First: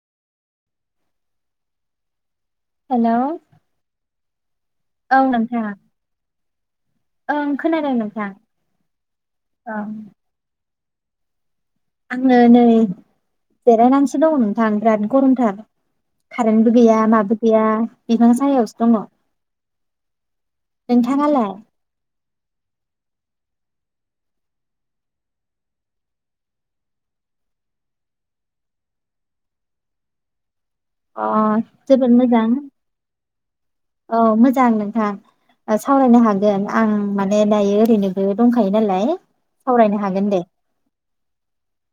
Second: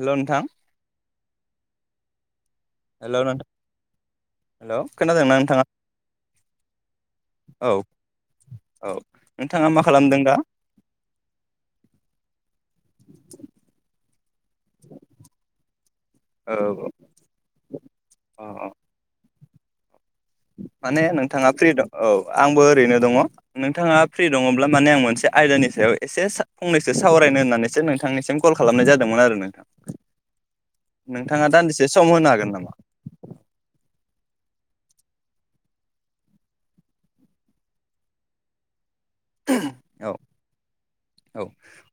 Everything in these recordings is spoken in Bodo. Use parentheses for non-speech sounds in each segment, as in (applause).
हेलौ नोंथां। हेलौ (unintelligible) हेल औ खोनादोंना नोंथां नोंथाङा? ओं औ खोनादों नोंथां औ नोंथाङा औ मा खालामदों दा? आङो नै जेरायनानै सो दं नोंथां बिराद गरम थार। कारेन्टबो औ गैया माबो गैया बिफां औ साहायावसो दङ। माने नोंथाङालाय नोंथाङा फ्रि दं औ। आंबो ओरैनो दङ। नोंथाङा फ्रि दङब्ला माने आं मोनसे आयदानि सायाव एसे सा फंनैसो सावरायनो होननानैसो नोंथांनिसिम कल खालामनाय जादोंमोन आरो नोंथां। अ नोंथाङा दान्दिसे सम जोबोद होनो मोजां हागोन नामा? औ मोजां नोंथां। सावरायनो हागोन आं माने दायो ओरैनोबो दंखायो नालाय। सावरायनो औ हागोन दे औ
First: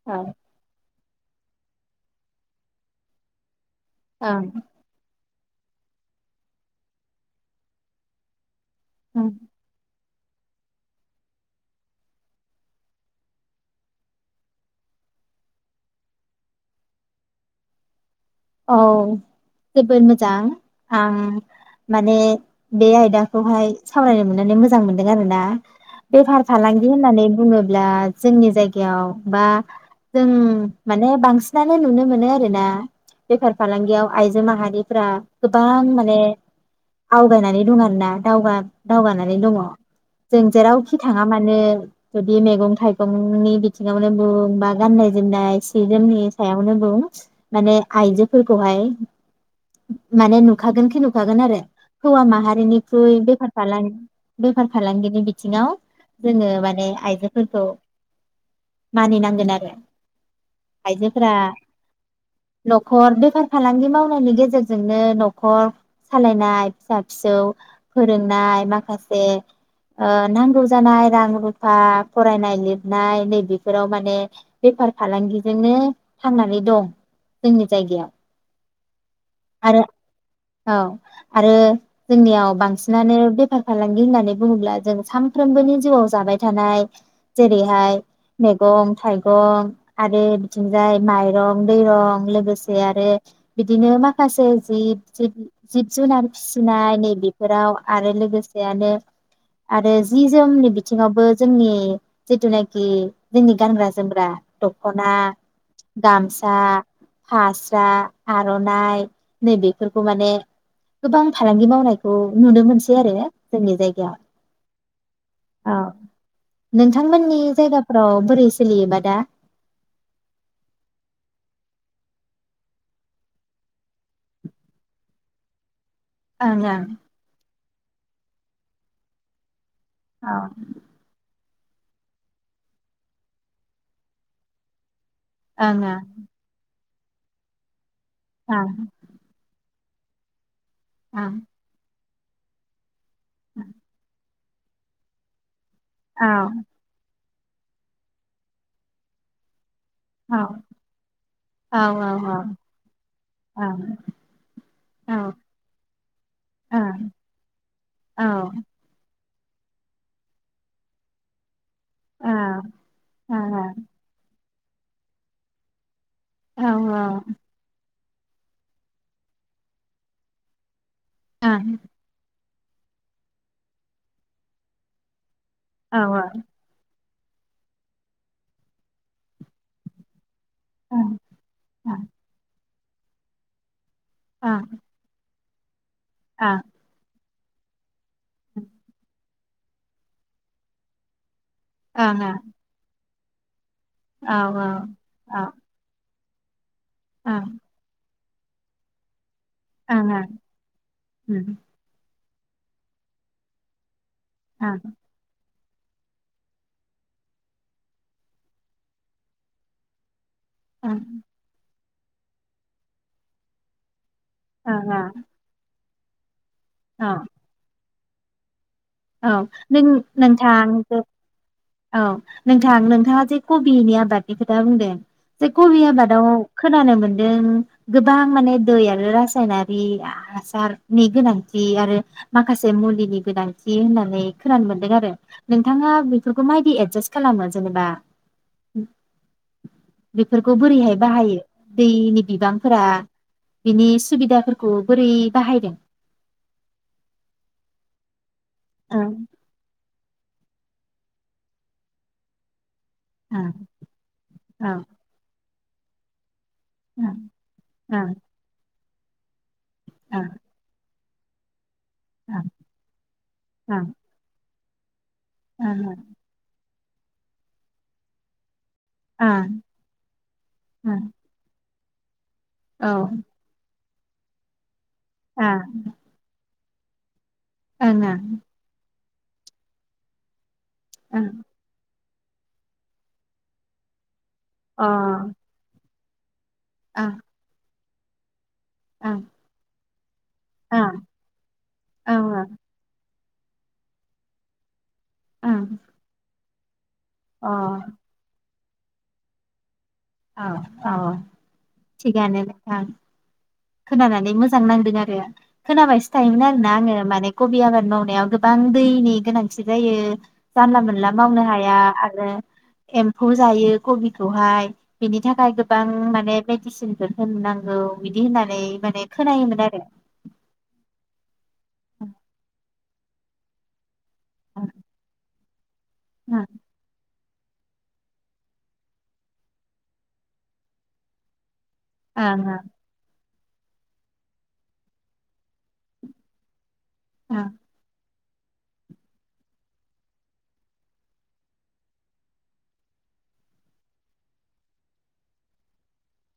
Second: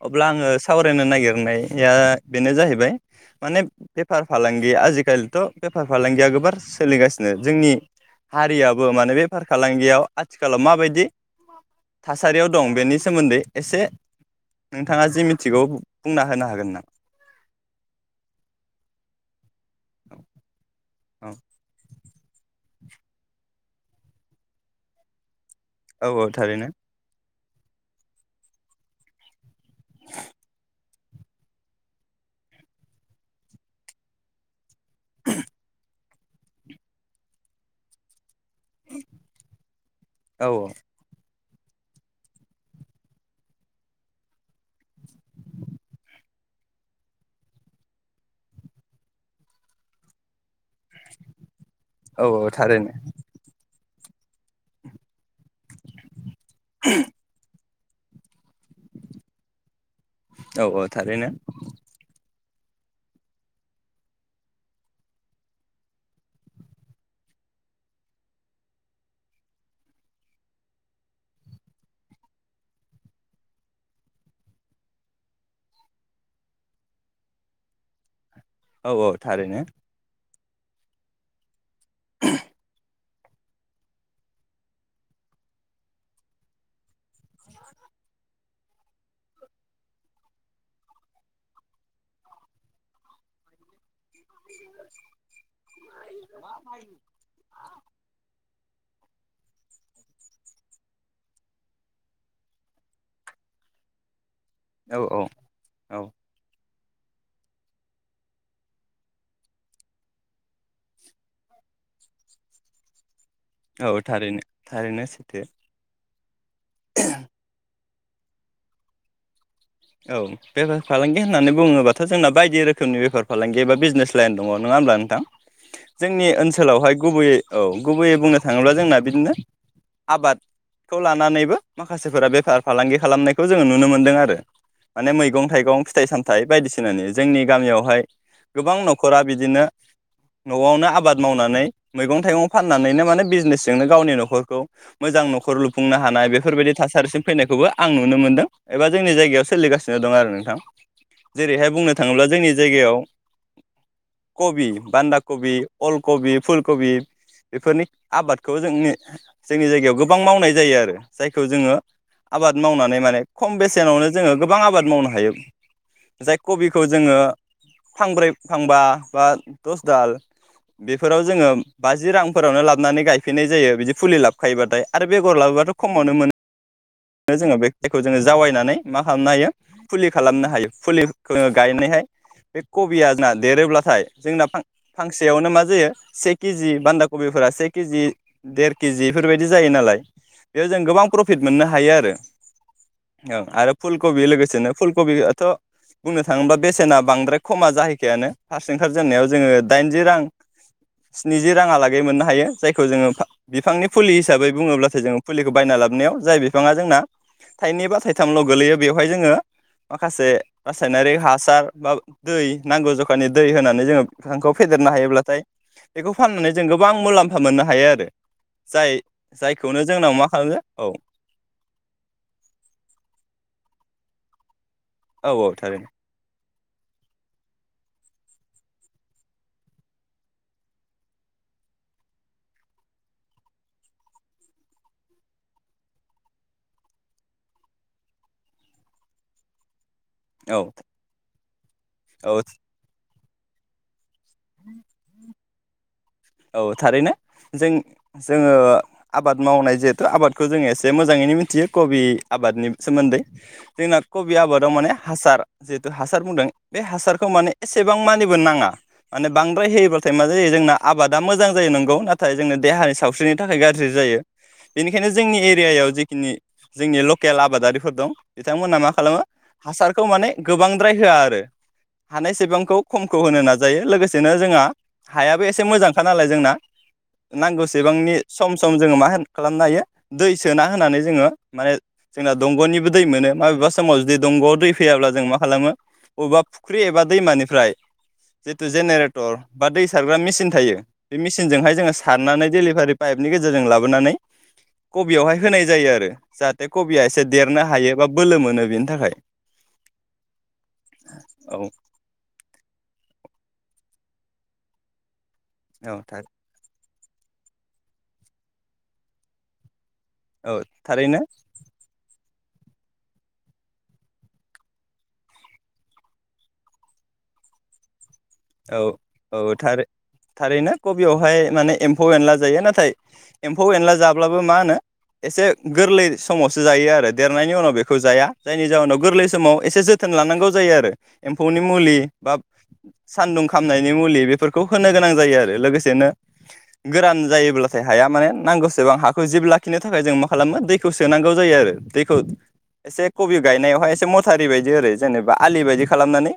औ अब्ला आङो सावरायनो नागिरनाय या बेनो जाहैबाय माने बेफार ओं फालांगि आजिखालिथ बेफार फालांगिया गोबार सोलिगासिनो जोंनि हारिया बो माने ओं बेफार फालांगियाव आथिखालाव माबायदि थासारियाव दं बेनि सोमोन्दै एसे नोंथाङा जि मिथिगौ बुंना होनो हागोन ना? औ। जोबोर मोजां। आ औ माने बे आयदाखौहाय सावरायनो मोननानै मोजां मोन्दों आरो ना। औ औ बेफार थारैनो फालांगि होननानै बुङोब्ला जोंनि जायगायाव बा जों माने बांसिनानो नुनो मोनो आरोना। बेफार फालांगियाव आइजो माहारिफ्रा गोबां माने आवगायनानै दं आरो ना। दावगा-दावगानानै दङ औ जों जेरावखि थाङा। माने जुदि मेगं थाइगंनि बिथिङावनो बुं बा गाननाय जोमनाय सि जोमनि सायावनो बुं माने आइजोफोरखौहाय माने नु खागोन खि नुखागोन आरो हौवा औ औ थारैनो माहारिनिख्रुइ बेफार फालां बेफार फालांगिनि बिथिङाव जोङो माने आइजोफोरखौ मानिनांगोन आरो औ औ थारैनो आइजोफोरा न'खर बेफार फालांगि मावनायनि गेजेरजोंनो न'खर सालायनाय फिसा फिसौ फोरोंनाय माखासे ओ नांगौ जानाय रां रुफा फरायनाय लिरनाय नैबेफोराव माने बेफार फालांगिजोंनो थांनानै दं। जोंनि जायगायाव। औ औ थारैनो। आरो औ आरो जोंनियाव बांसि नानै बेफार फालांगि होननानै बुङोब्ला जों सामफ्रोमबोनि जिउआव जाबाय थानाय जेरैहाय मेगं थाइगं आरो बिथिंजाय माइरं दैरं लोगोसे आरो बिदिनो माखासे जि जि जिब जुनार फिसिनाय नैबेफोराव आरो लोगोस जियानो आरो जि जोमनि बिथिङावबो जोंनि जिथुनाखि जोंनि गानग्रा जोमग्रा औ दखना, औ गामसा फास्रा आरनाइ नैबेफोरखौ माने गोबां फालांगि मावनायखौ नुनो मोनसै आरो जोंनि औ जायगायाव थारैनो थारैनो सैथो औ नोंथांमोननि जायगा फ्राव बोरै सोलियोबा दा? औ बेफार फालांगि होननानै बुङोबाथ' जोंना बायदि रोखोमनि बेफार फालांगि एबा बिजनेस लाइन दङ नङा होमब्ला नोंथां। जोंनि ओं ओं ओनसोलावहाय गुबैयै औ गुबैयै बुंनो थाङोब्ला जोंना बिदिनो औ आबादखौ लानानैबो माखासेफोरा बेफार फालांगि खालामनायखौ जोङो नुनो मोन्दों आरो। माने मैगं थाइगं फिथाइ सामथाइ बायदिस थिनानै जोंनि गामियावहाय गोबां न'खरा बिदिनो न'आवनो आबाद ओं मावनानै मैगं थाइगं फाननानैनो माने बिजनेसजोंनो गावनि न'खर मोजां न'खर लु खुंनो हानाय ओं बेफोरबायदि थासारिसिम फैनायखौबो आं नुनो मोनदों एबा जोंनि जायगायाव सोलिगा दं आरो नोंथां ओं जेरैहाय बुंनो थाङोब्ला जोंनि जायगायाव ओं औ कबि, औ बान्दा कबि, अलकबि, औ फुलकबि बेफोरनि आबादखौ जोंनि जोंनि जायगायाव गोबां मावनाय जायो आरो जायखौ जोङो आबाद ओं मावनानै माने खम बेसेनावनो गोबां आबाद मावनो हायो जाय औ ओं कबिखौ औ जोङो फांब्रै फांबा बा दस दाल बेफोराव जोङो बाजि रां फोरावनो लाबानै गायफिननाय जायो बिदि फुलि लाबखायोबाथाय आरो बे बेगर लाबोबाथखमावनो मोनो बेखौ जोङो जावायनानै मा खालामनो हायो फुलि खालामनो हायो ओं फुलिखो जोङो ओं गायनायहाय बे कबिया जोंना देरोब्लाथाय जोंना ओं औ फां फांसेयावनो मा (unintelligible) सेखि जि बान्दा कबिफोरा से केजि देर केजि बेफोरबायदि जायो नालाय बेयाव जों गोबां प्र प्रफिट मोननो हायो आरो ओं औ औ आरो फुलकबि औ ओं औ ओं लोगोसेनो फुलकबि याथ' बुंनो थाङोबा बे सेना बांद्राय ओं खमा जाहैखायानो फास्ट ओंखार जेननायाव जोङो ओं दाइनजि रां स्निजि राङालागै मोननो हायो जायखौ जोङो फा बिफांनि फुलि हिसाबै बुङोब्लाथाय जों फुलि बायना लाबोनायाव जाय बिफाङा जोंना थाइनै बा थाइथामल गोलैयो बेवहाय जोङो माखासे रासायनारि हासार बा दै नांगौ जखानि दै होनानै जोङो बिफांखौ फेदेरनो हायोब्लाथाय बेखौ फाननानै जों गोबां ओं औ मुलाम्फा मोननो हायो आरो जाय औ जायखौनो नों जोंनाव मा खालामो नोंथां औ औ नोंथां नोंथाङा जे कबिनि आबादनिखो दा बुंदों औ बे औ कबि थारैनो आबादाव खोनानो मोनदों गोबां माने दै आरो रासायनारि हासारनि गोनांथि आरो माखासे मुलिनि गोनां थि होननानै खोनानो मोनदों आरो नोंथाङा बेफोरखौ माबायदि एदजासट खालामो जेनेबा बेफोरखौ औ बोरैहाय बाहायो दैनि औ बिबांफोरा बिनिस सुबिदाफोरखौ बोरै बाहायदों औ थारैनो जों जोङो ओं आबाद मावनाय जेथ थ आबादखौ जोङो एसे मोजाङैनो मिथियो कबि आबादनि सोमोन्दै ओं जोंना कबि आबादाव ओं माने हासार जिहेथु हासार बुंदों बे हासारखौ माने एसेबां ओं मानिबो नाङा आने बां होयोब्लााथाय मा ओं जायो जोंना आबादा मोजां जायो नोंगौ नाथाय ओं जोंनो देहानि सावस्रिनि थाखाय ओं गाज्रि जायो बेनि खायनो जोंनि एरियायाव ओं जेखिनि जोंनि लकेल आबादारिफोर दं बिथांमोना मा खालामो ओं हासारखौ माने गोबांद्राय ओं होआआरो हानाय सेबांखौ औ खमखौ ओं होनो नाजायो लोगो सेनो जोंङा हा बे एसे ओं मोजांखा नालाय जोंना ओं ओं नांगौसेबांनि सम सम जोङो मा होन खालामनो हायो दैस सोना होनानै ओं जोङो माने जोंना दंग'निबो दै मोनो माबेबा समाव जुदि दंगआव दै अ फैयाब्ला जों मा खालामो अबेबा फुख्रि अ एबा दैमानिफ्राय जिथु अ जेनेरेटर बा दै सा (unintelligible) मिचिन थायो अ बे मेसिनजोंहाय जोङो सारनानै डेलिभारि पाइपनि गेजेरजों लाबोनानै कबियावहाय होनाय जायो आरो जाहाथे कबिया एसे देरनो हायो बा बोलो मोनो । बेनि थाखाय । औ-औ थिगानो, ओं खोनानानै मोजां नांदों आरो औ खोनाबायसो थायोमोन आरोना आङो माने कबि आबाद मावनायाव गोबां दैनि गोनांथि जायो । औ जानला मोनला थारैनो मावनो हाया आरो एम्फौ जायो कबिखौहाय बिनि थाखाय गोबां माने मेडिसिनफोर होनो नांगौ होननानै औ, माने औ खोनायोमोन आरो थार-थारैनो कबियावहाय माने एम्फौ ओं एनला जायो ना नाथाय एम्फौ एनला जाब्लाबो मा होनो एसे गोरलै ओं समावसो जायो आरो देरनायनि उनाव बेखौ जाया, जायनि जाहोनाव गोरलै समाव एसे जोथोन लानांगौ जायो आरो एम्फौनि मुलि बा ओं सानदुं खामनायनि मुलि बेफोरखौ होनो गोनां जायो आरो लोगोसेनो गोरान ओं जायोब्लाथाय हाया माने नांगौसेबां हाखौ जिब लाखिनो थाखाय जों मा खालामो दैखौ सोनांगौ जायो आरो दैखौ एसे कबि गायनायावहाय एसे मथारि बायदि ओरै जेनेबा आलि बायदि खालामनानै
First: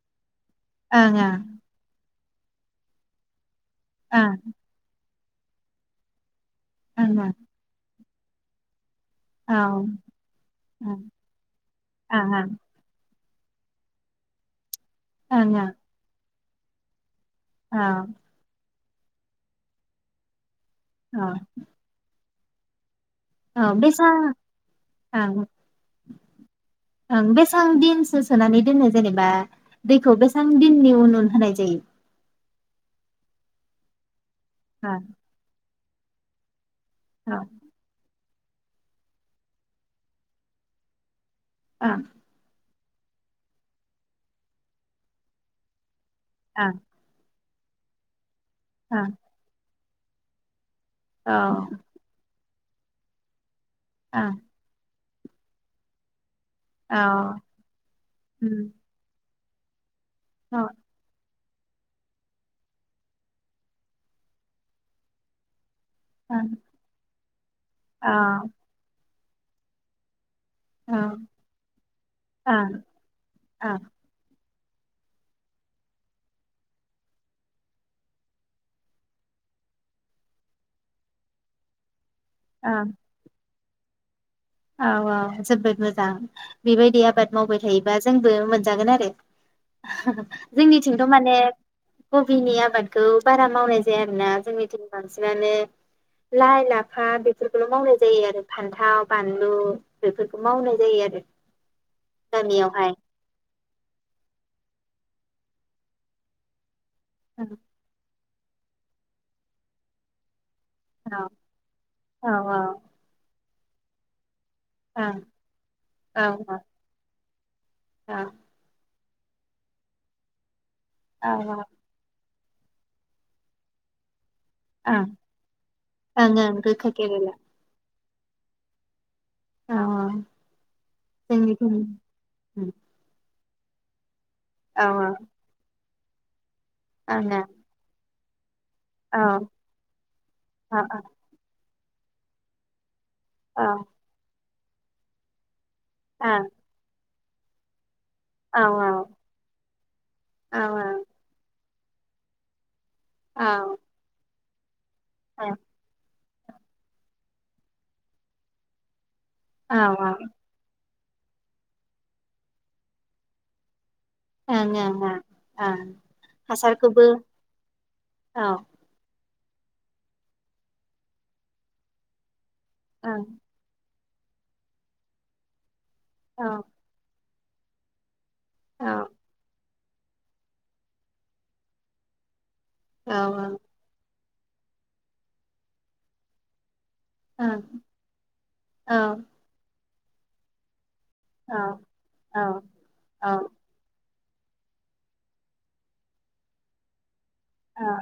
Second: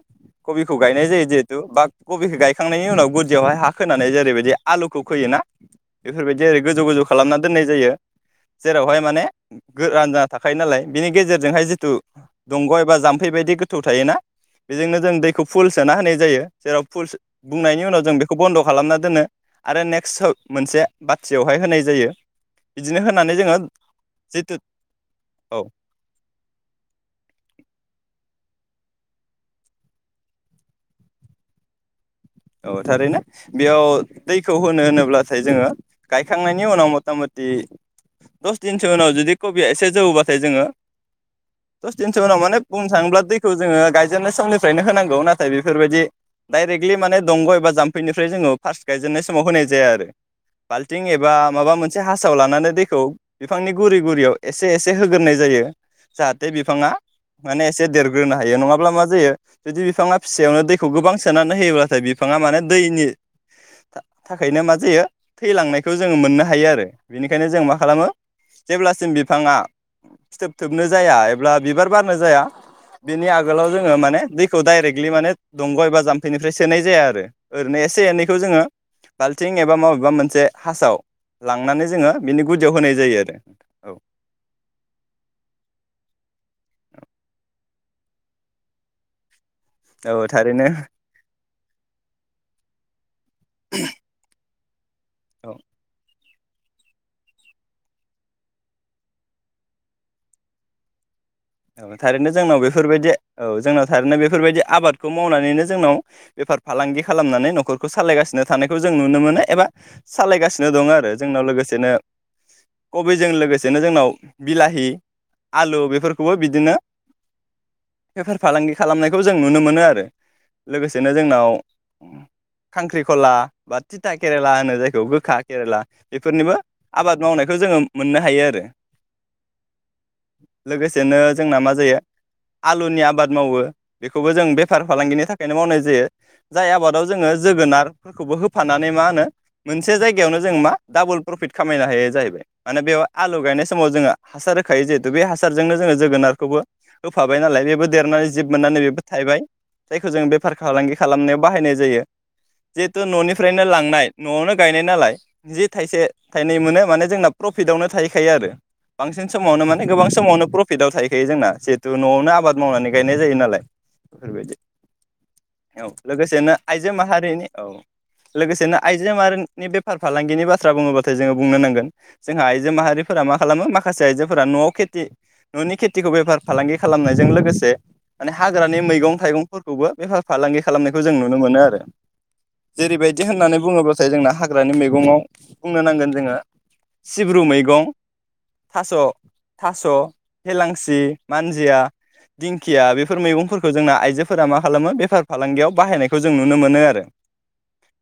कबिखौ गायनाय ओं जायो जे बा कबिखौ गायखांनायनि उनाव गुदियावहाय हा खोनानै ओं जेरैबायदि आलुखौ फैयोना? बेफोरबायदि जेरै गोजौ गोजौ ओं ओं खालामना दोननाय जायो । जेरावहाय माने ओं गोरान जाना थाखायो नालाय बिनि गेजेरजोंहाय जिथु ओं दंग एबा जाम फैबायदि गोथौ थायोना बेजोंनो जों दैखौ ओं फुल सोना होनाय जायो। जेराव फुल सो बुंनायनि उनाव औ जों बेखौ बन्द खालामना दोनो आरो नेक्स्ट मोनसे औ बाथियावहाय होनाय जायो। बिदिनो होनानै जोङो औ बेसां जिथु ओं औ बेसेबां दिनसो सोनानै दोनो जेनेबा दैखौ बेसेबां दिननि उन उन होनाय जायो? औ थारैनो बेयाव दैखौ ओं होनो-होनोब्लाथाय जोङो गायखांनाय नि उनाव औ मथा-मथि दस दिनसो उनाव जुदि कबिया एसे जौवोबाथाय जोङो दस ओं दिनसो उनाव माने बुंनो थाङोब्ला दैखौ जोङो गायजेननाय समनिफ्रायनो होनांगौ नाथाय बेफोरबायदि डायरेक्टलि माने दंग एबा जाम्फैनिफ्राय जोङो फार्स्ट ओं गायजेननाय समाव होनाय जाया आरो। बाल्थिं एबा माबा ओं मोनसे हा साव लानानै दैखौ बिफांनि औ ओं गुरि-गुरियाव एसे-एसे एसे होग्रोनाय जायो जाहा बे बिफाङा औ माने एसे देरग्रोनो हायो उम नङाब्ला मा जायो जुदि बिफाङा औ फिसायावनो दैखौ गोबां (inaudible) होयोब्लाथाय बिफाङा माने दैनि थाखायनो मा जायो थैलांनाय खौ जों मोननो ओं हायो आरो बेनिखायनो जों मा खालामो औ जेब्लासिम बि फाङा फिथोब थोबनो औ जाया एबा बिबार बारनो जाया ओं बेनि आगोलाव ओं जोङो माने दै खौ डाइरेक्टलि माने दंग एबा जाम्फैनिफ्राय सोनाय जाया आरो। आरो ओरैनो एसे एनैखौ जोङो बाल्थिं एबा माबेबा मोनसे हासाव लांनानै जोङो बिनि गुदियाव ओं होनाय जायो आरो औ औ औ जोबोद मोजां बेबायदि आबाद मावबाय थायोबा जोंबो मोनजागोन आरो। औ औ थारैनो जोंनिथिंथ' माने कबिनि आबाद गौ बारा मावनाय जाया आरोना, जोंनि औ बांसिनानो लाइ लाफा बेफोरखौल' मावनाय जायो आरो फान्थाव बानलु बेफोरखौ मावनाय जायो आरो। औ थारैनो जोंनाव गामियावहाय बेफोरबायदि औ जोंनाव थारैनो बेफोरबायदि आबाद खौ मावनानैनो जोंनाव बेफार फालांगि औ खालामनानै न'खरखौ सालायगासिनो थानायखौ जों नुनो मोनो एबा सालायगास नो दं आरो जोंनाव लोगोसेनो औ कबिजों लोगोसे बिदिनो जोंनाव बिलाहि औ आलु बेफोर औ खौबो बिदिनो औ बेफार फालांगि खालामनायखौ खौ जों नुनो मोनो आरो। लोगोसेनो औ जोंनाव औ खांख्रिख'ला बा तिता केरेला होनो जायखौ ओं गोखा केरेला ओं ओं बेफोरनिबो गोखा आबाद केरेला मावनायखौ जोङो मोननो हायो आरो। औ औ लोगोसे नो जोंना मा जोंनिथिं जायो आलुनि आबाद मावो बे खौबो जों औ बेफार फालांगिनि थाखायनो मावनाय जायो। जाय आबादाव जोङो ओं जोगोनार फोरखौबो हो फाननानै मा होनो मोनसे जायगायावनो जों मा ओं औ डाबल प्रफिट खामायनो हायो जाहैबाय माने बेयाव आलु औ गायनाय ओं समाव जोङो हासार होखायो जेहेतु बे हासार। जोंनो जोङो औ जोगोनारखौबो होफाबाय नालाय बेबो देरनानै जिब औ मोननानै बेबो थायबाय जायखौ जों बेफार फालांगि खालामनायाव बाहायनाय जायो। जिहेतु औ औ ननिफ्रायनो लांनाय नआवनो गायनाय। नालाय जि थायसे थाइनै मोनो माने जोंना प्रफिटआवनो थाहैखायो आरो। बांसिन समावनो माने ओं गोबां समावनो (unintelligible) थाहैखायो जोंना जिहेतु न'आवनो आबाद मावनानै गायनाय जायो नालाय। बेफोरबायदि ओं ओं ओं औ लोगोसेनो आइजो हासारखौबो माहारिनि औ औ लोगोसेनो आइजो माहारिनि नि बेफार फालांगिनि बाथ्रा बुङोबाथाय जोङो बुंनो नांगोन जोंहा आय ओं जोमाहारिफोरा मा खालामो मा माखासे आइजोफोरा नआव खेथि ननि खे थिखौ बेफार औ फालांगि खालामनायजों लोगो बेसे? माने हाग्रानि औ मैगं थाइगंफोरखौ खौबो बेफार फालांगि खालामनायखौ जों नुनो मोनो आरो। औ जेरैबायदि ओं होननानै बुङोब्लाथाय जोंना हाग्रानि मैगङाव बुंनो नांगोन जोङो। सिब्रु मैगं थास औ थास। एलांसि। मानजिया औ दिंखिया बेफोर औ मैगंफोरखौ जोंना आइजो फोरा मा खालामो बेफार फालांगियाव बाहायनायखौ जों नुनो मोनो आरो।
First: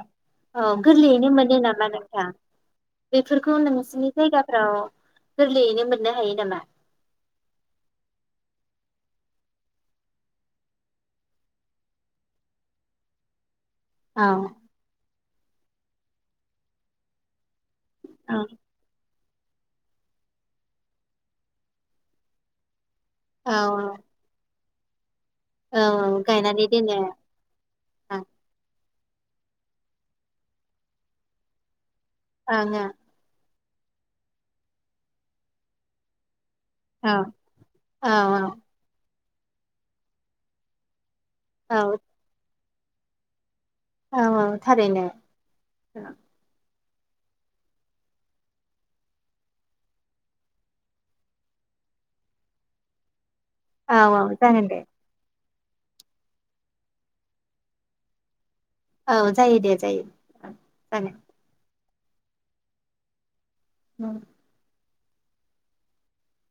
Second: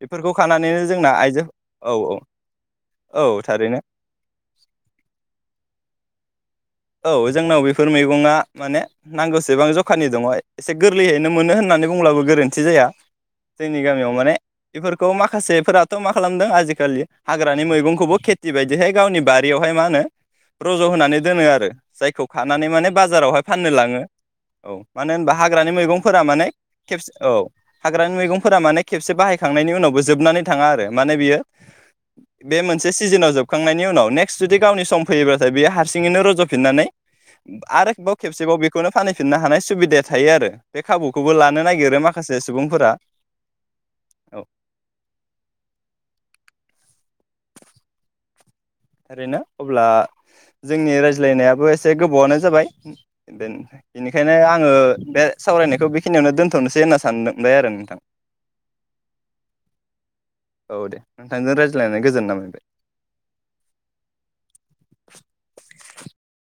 बेफोरखौ औ खानानैनो जोंना गोरलैयैनो आइजो मोनो नामा औ औ नोंथां औ बेफोरखौ थारैनो नोंसिनि जायगाफ्राव गोरलैयैनो मोननो हायो नामा? औ जोंनाव बेफोर मैगङा माने नांगौसेबां जखानि दङ एसे गोरलैयैनो मोनो होननानै बुंब्लाबो गोरोन्थि जाया। जोंनि गामियाव औ माने एफोरखौ मा माखासेफोराथ मा खालामदों आजिखालि हाग्रानि मैगं खौबो औ खेथि बायदिहाय गावनि बा बेवहाय मा होनो रज होनानै दोनो आरो। जायखौ खानानै माने बाजारावहाय औ फाननो लाङो। औ। मानो होनबा हाग्रानि मैगंफोरा औ माने गायनानै दोनो खेबसे औ हाग्रानि मैगंफोरा माने खेबसे बाहायखांनायनि उनावबो जोबनानै थाङा आरो माने बियो बे आङो मोनसे सिजोनाव जोब खांनायनि उनाव नेक्स्ट जुदि गावनि सम फैयोब्लाथाय बे हारसिङैनो रज फिनानै औ आरोबाव औ खेबसेबाव बेखौनो फानै फिननो हानाय सुबिदाया थायो आरो बे खाबु खौबो लानो औ नागिरो माखासे सुबुंफोरा औ औ थारैनो ओरैनो अब्ला जोंनि रायज्लायनायाबो एसे गोबावनो जाबाय ओ औ औ बेनिखायनो जागोन आङो दे बे सावरायनायखौ बेखिनियावनो दोनथ'नोसै होनना सानबाय आरो नोंथां औ जायो दे जायो। (unintelligible) नानै गोजोननाय मोनबाय (unintelligible) (inaudible)